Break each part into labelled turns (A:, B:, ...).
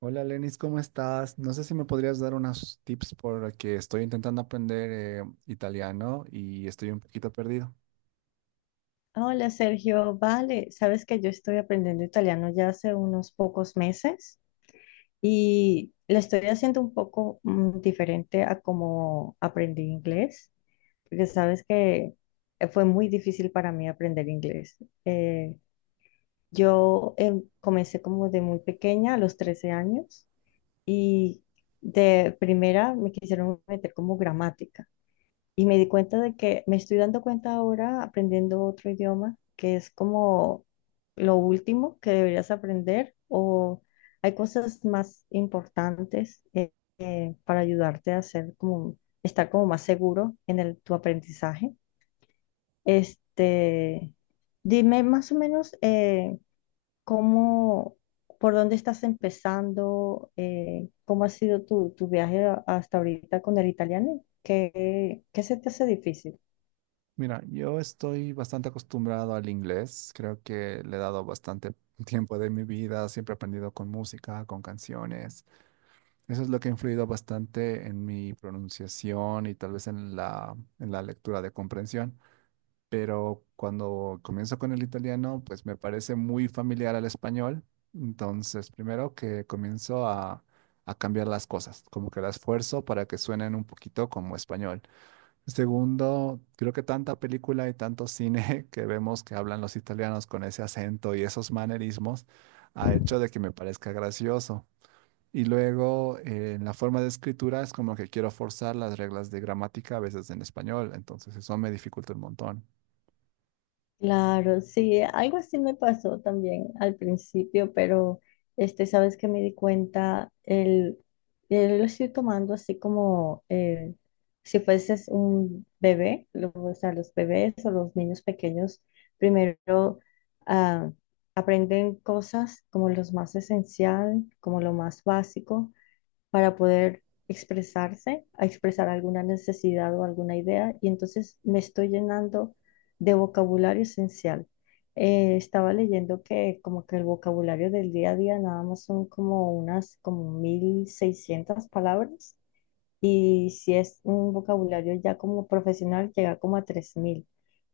A: Hola Lenis, ¿cómo estás? No sé si me podrías dar unos tips porque estoy intentando aprender italiano y estoy un poquito perdido.
B: Hola Sergio, vale, sabes que yo estoy aprendiendo italiano ya hace unos pocos meses y lo estoy haciendo un poco diferente a como aprendí inglés, porque sabes que fue muy difícil para mí aprender inglés. Eh, yo comencé como de muy pequeña, a los 13 años, y de primera me quisieron meter como gramática. Y me di cuenta de que Me estoy dando cuenta ahora aprendiendo otro idioma, que es como lo último que deberías aprender, o hay cosas más importantes para ayudarte a hacer como, estar como más seguro en tu aprendizaje. Este, dime más o menos, cómo, por dónde estás empezando, cómo ha sido tu viaje hasta ahorita con el italiano. ¿Qué, qué se te hace difícil?
A: Mira, yo estoy bastante acostumbrado al inglés, creo que le he dado bastante tiempo de mi vida, siempre he aprendido con música, con canciones. Eso es lo que ha influido bastante en mi pronunciación y tal vez en la lectura de comprensión. Pero cuando comienzo con el italiano, pues me parece muy familiar al español. Entonces, primero que a cambiar las cosas, como que las fuerzo para que suenen un poquito como español. Segundo, creo que tanta película y tanto cine que vemos que hablan los italianos con ese acento y esos manerismos ha hecho de que me parezca gracioso. Y luego, en la forma de escritura es como que quiero forzar las reglas de gramática a veces en español, entonces eso me dificulta un montón.
B: Claro, sí, algo así me pasó también al principio, pero este, sabes que me di cuenta, lo estoy tomando así como, si fueses un bebé, o sea, los bebés o los niños pequeños primero ah, aprenden cosas como lo más esencial, como lo más básico, para poder expresarse, a expresar alguna necesidad o alguna idea, y entonces me estoy llenando de vocabulario esencial. Estaba leyendo que como que el vocabulario del día a día nada más son como unas como 1.600 palabras, y si es un vocabulario ya como profesional llega como a 3.000,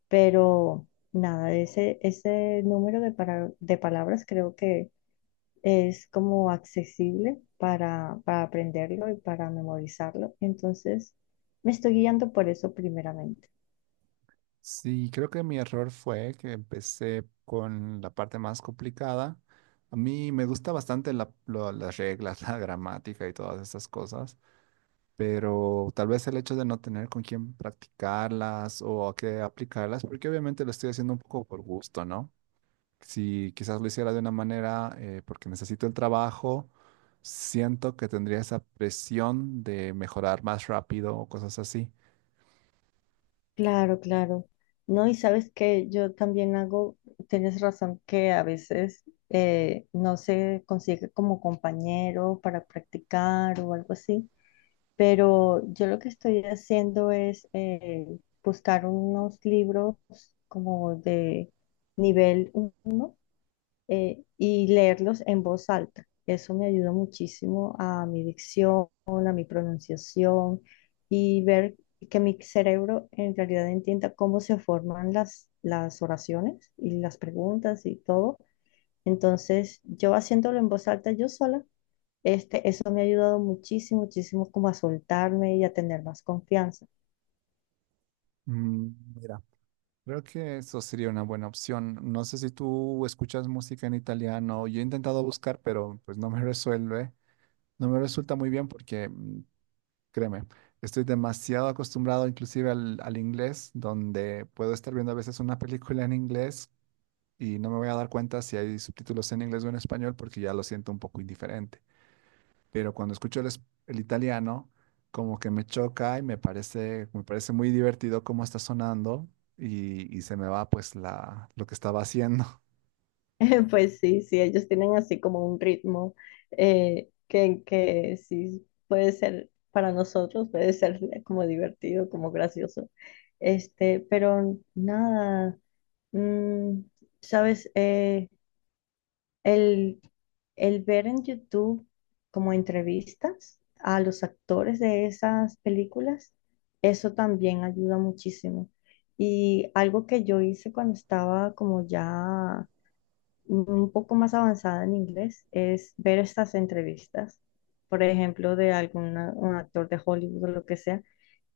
B: pero nada, ese número de palabras creo que es como accesible para aprenderlo y para memorizarlo. Entonces, me estoy guiando por eso primeramente.
A: Sí, creo que mi error fue que empecé con la parte más complicada. A mí me gusta bastante las reglas, la gramática y todas esas cosas, pero tal vez el hecho de no tener con quién practicarlas o a qué aplicarlas, porque obviamente lo estoy haciendo un poco por gusto, ¿no? Si quizás lo hiciera de una manera porque necesito el trabajo, siento que tendría esa presión de mejorar más rápido o cosas así.
B: Claro, claro. No, y sabes que yo también hago, tienes razón que a veces no se consigue como compañero para practicar o algo así, pero yo lo que estoy haciendo es buscar unos libros como de nivel uno, y leerlos en voz alta. Eso me ayuda muchísimo a mi dicción, a mi pronunciación, y ver que mi cerebro en realidad entienda cómo se forman las oraciones y las preguntas y todo. Entonces, yo haciéndolo en voz alta yo sola, este, eso me ha ayudado muchísimo, muchísimo, como a soltarme y a tener más confianza.
A: Mm, mira. Creo que eso sería una buena opción. No sé si tú escuchas música en italiano. Yo he intentado buscar, pero pues no me resuelve. No me resulta muy bien porque, mm, créeme, estoy demasiado acostumbrado inclusive al inglés, donde puedo estar viendo a veces una película en inglés y no me voy a dar cuenta si hay subtítulos en inglés o en español porque ya lo siento un poco indiferente. Pero cuando escucho el italiano, como que me choca y me parece muy divertido cómo está sonando y se me va pues la, lo que estaba haciendo.
B: Pues sí, sí, ellos tienen así como un ritmo que sí puede ser para nosotros, puede ser como divertido, como gracioso. Este, pero nada, mm, sabes. El, el ver en YouTube como entrevistas a los actores de esas películas, eso también ayuda muchísimo. Y algo que yo hice cuando estaba como ya un poco más avanzada en inglés es ver estas entrevistas, por ejemplo, de algún un actor de Hollywood o lo que sea,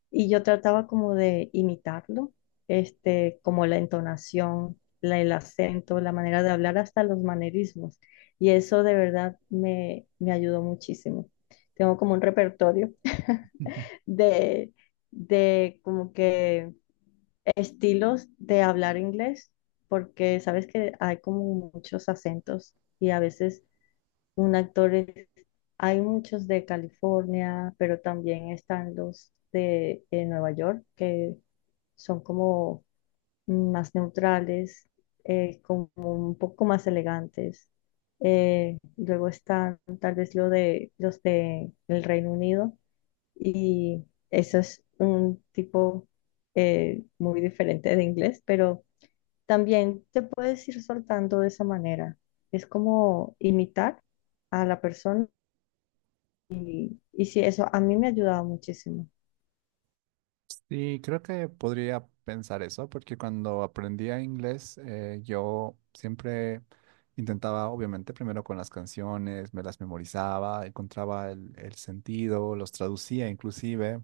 B: y yo trataba como de imitarlo, este, como la entonación, el acento, la manera de hablar, hasta los manerismos, y eso de verdad me ayudó muchísimo. Tengo como un repertorio de, de como que estilos de hablar inglés, porque sabes que hay como muchos acentos, y a veces un hay muchos de California, pero también están los de, Nueva York, que son como más neutrales, como un poco más elegantes. Luego están tal vez los de el Reino Unido, y eso es un tipo muy diferente de inglés, pero también te puedes ir soltando de esa manera. Es como imitar a la persona. Y sí, eso a mí me ha ayudado muchísimo.
A: Y creo que podría pensar eso, porque cuando aprendía inglés, yo siempre intentaba, obviamente, primero con las canciones, me las memorizaba, encontraba el sentido, los traducía inclusive,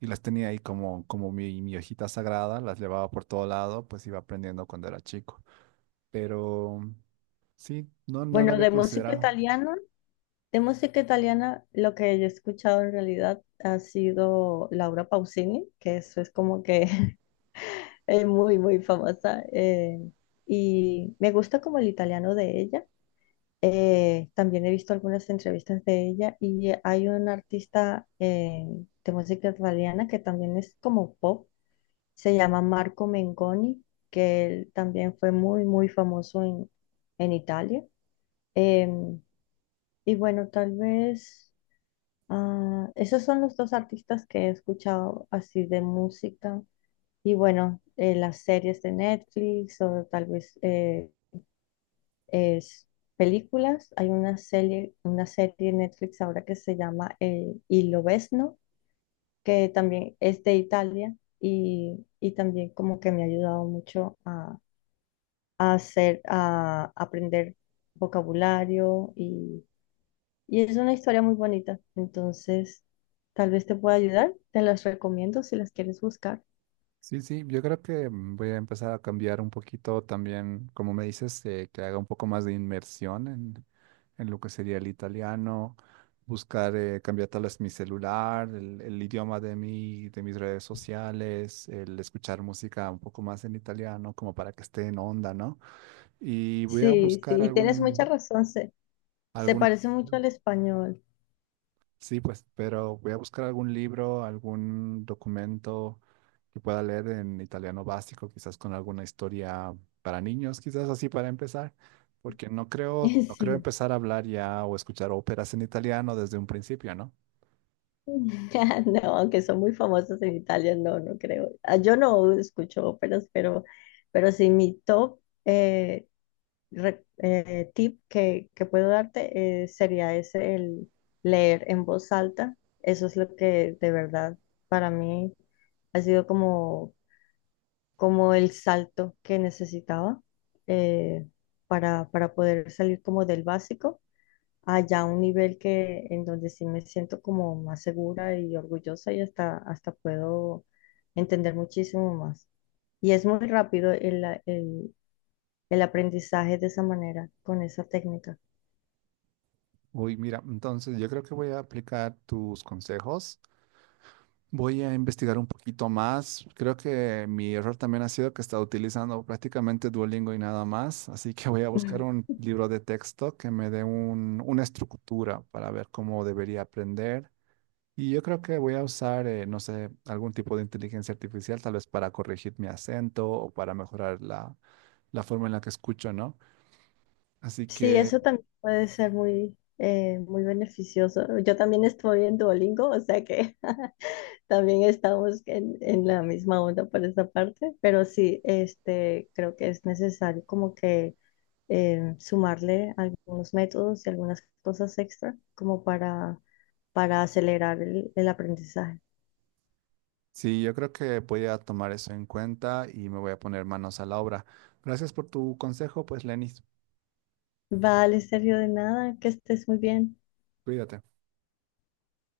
A: y las tenía ahí como, como mi hojita sagrada, las llevaba por todo lado, pues iba aprendiendo cuando era chico. Pero sí, no lo
B: Bueno,
A: había considerado.
B: de música italiana, lo que yo he escuchado en realidad ha sido Laura Pausini, que eso es como que es muy, muy famosa. Y me gusta como el italiano de ella. También he visto algunas entrevistas de ella, y hay un artista de música italiana que también es como pop, se llama Marco Mengoni, que él también fue muy, muy famoso en Italia. Em, y bueno, tal vez esos son los dos artistas que he escuchado así de música. Y bueno, las series de Netflix, o tal vez es películas. Hay una serie en Netflix ahora que se llama Il Lobesno, que también es de Italia, y también como que me ha ayudado mucho a a aprender vocabulario, y es una historia muy bonita. Entonces, tal vez te pueda ayudar. Te las recomiendo si las quieres buscar.
A: Sí, sí, yo creo que mm, voy a empezar a cambiar un poquito también, como me dices, que haga un poco más de inmersión en lo que sería el italiano, buscar cambiar tal vez mi celular, el idioma de mi, de mis redes sociales, el escuchar música un poco más en italiano, como para que esté en onda, ¿no? Y voy a
B: Sí,
A: buscar
B: sí, y tienes mucha
A: algún,
B: razón. Se
A: algún...
B: parece mucho
A: libro.
B: al español.
A: Sí, pues, pero voy a buscar algún libro, algún documento que pueda leer en italiano básico, quizás con alguna historia para niños, quizás así para empezar, porque no creo, no creo
B: Sí.
A: empezar a hablar ya o escuchar óperas en italiano desde un principio, ¿no?
B: No, aunque son muy famosos en Italia, no, no creo. Ah, yo no escucho óperas, pero sí mi top tip que puedo darte sería ese, el leer en voz alta. Eso es lo que de verdad para mí ha sido como, como el salto que necesitaba, eh, para poder salir como del básico allá a un nivel que en donde sí me siento como más segura y orgullosa, y hasta, hasta puedo entender muchísimo más. Y es muy rápido el aprendizaje de esa manera, con esa técnica.
A: Uy, mira, entonces yo creo que voy a aplicar tus consejos. Voy a investigar un poquito más. Creo que mi error también ha sido que he estado utilizando prácticamente Duolingo y nada más, así que voy a buscar un libro de texto que me dé una estructura para ver cómo debería aprender. Y yo creo que voy a usar, no sé, algún tipo de inteligencia artificial, tal vez para corregir mi acento o para mejorar la, la forma en la que escucho, ¿no? Así
B: Sí,
A: que
B: eso también puede ser muy, muy beneficioso. Yo también estoy en Duolingo, o sea que también estamos en la misma onda por esta parte, pero sí, este, creo que es necesario como que sumarle algunos métodos y algunas cosas extra, como para acelerar el aprendizaje.
A: sí, yo creo que voy a tomar eso en cuenta y me voy a poner manos a la obra. Gracias por tu consejo, pues, Lenis.
B: Vale, Sergio, de nada, que estés muy bien.
A: Cuídate.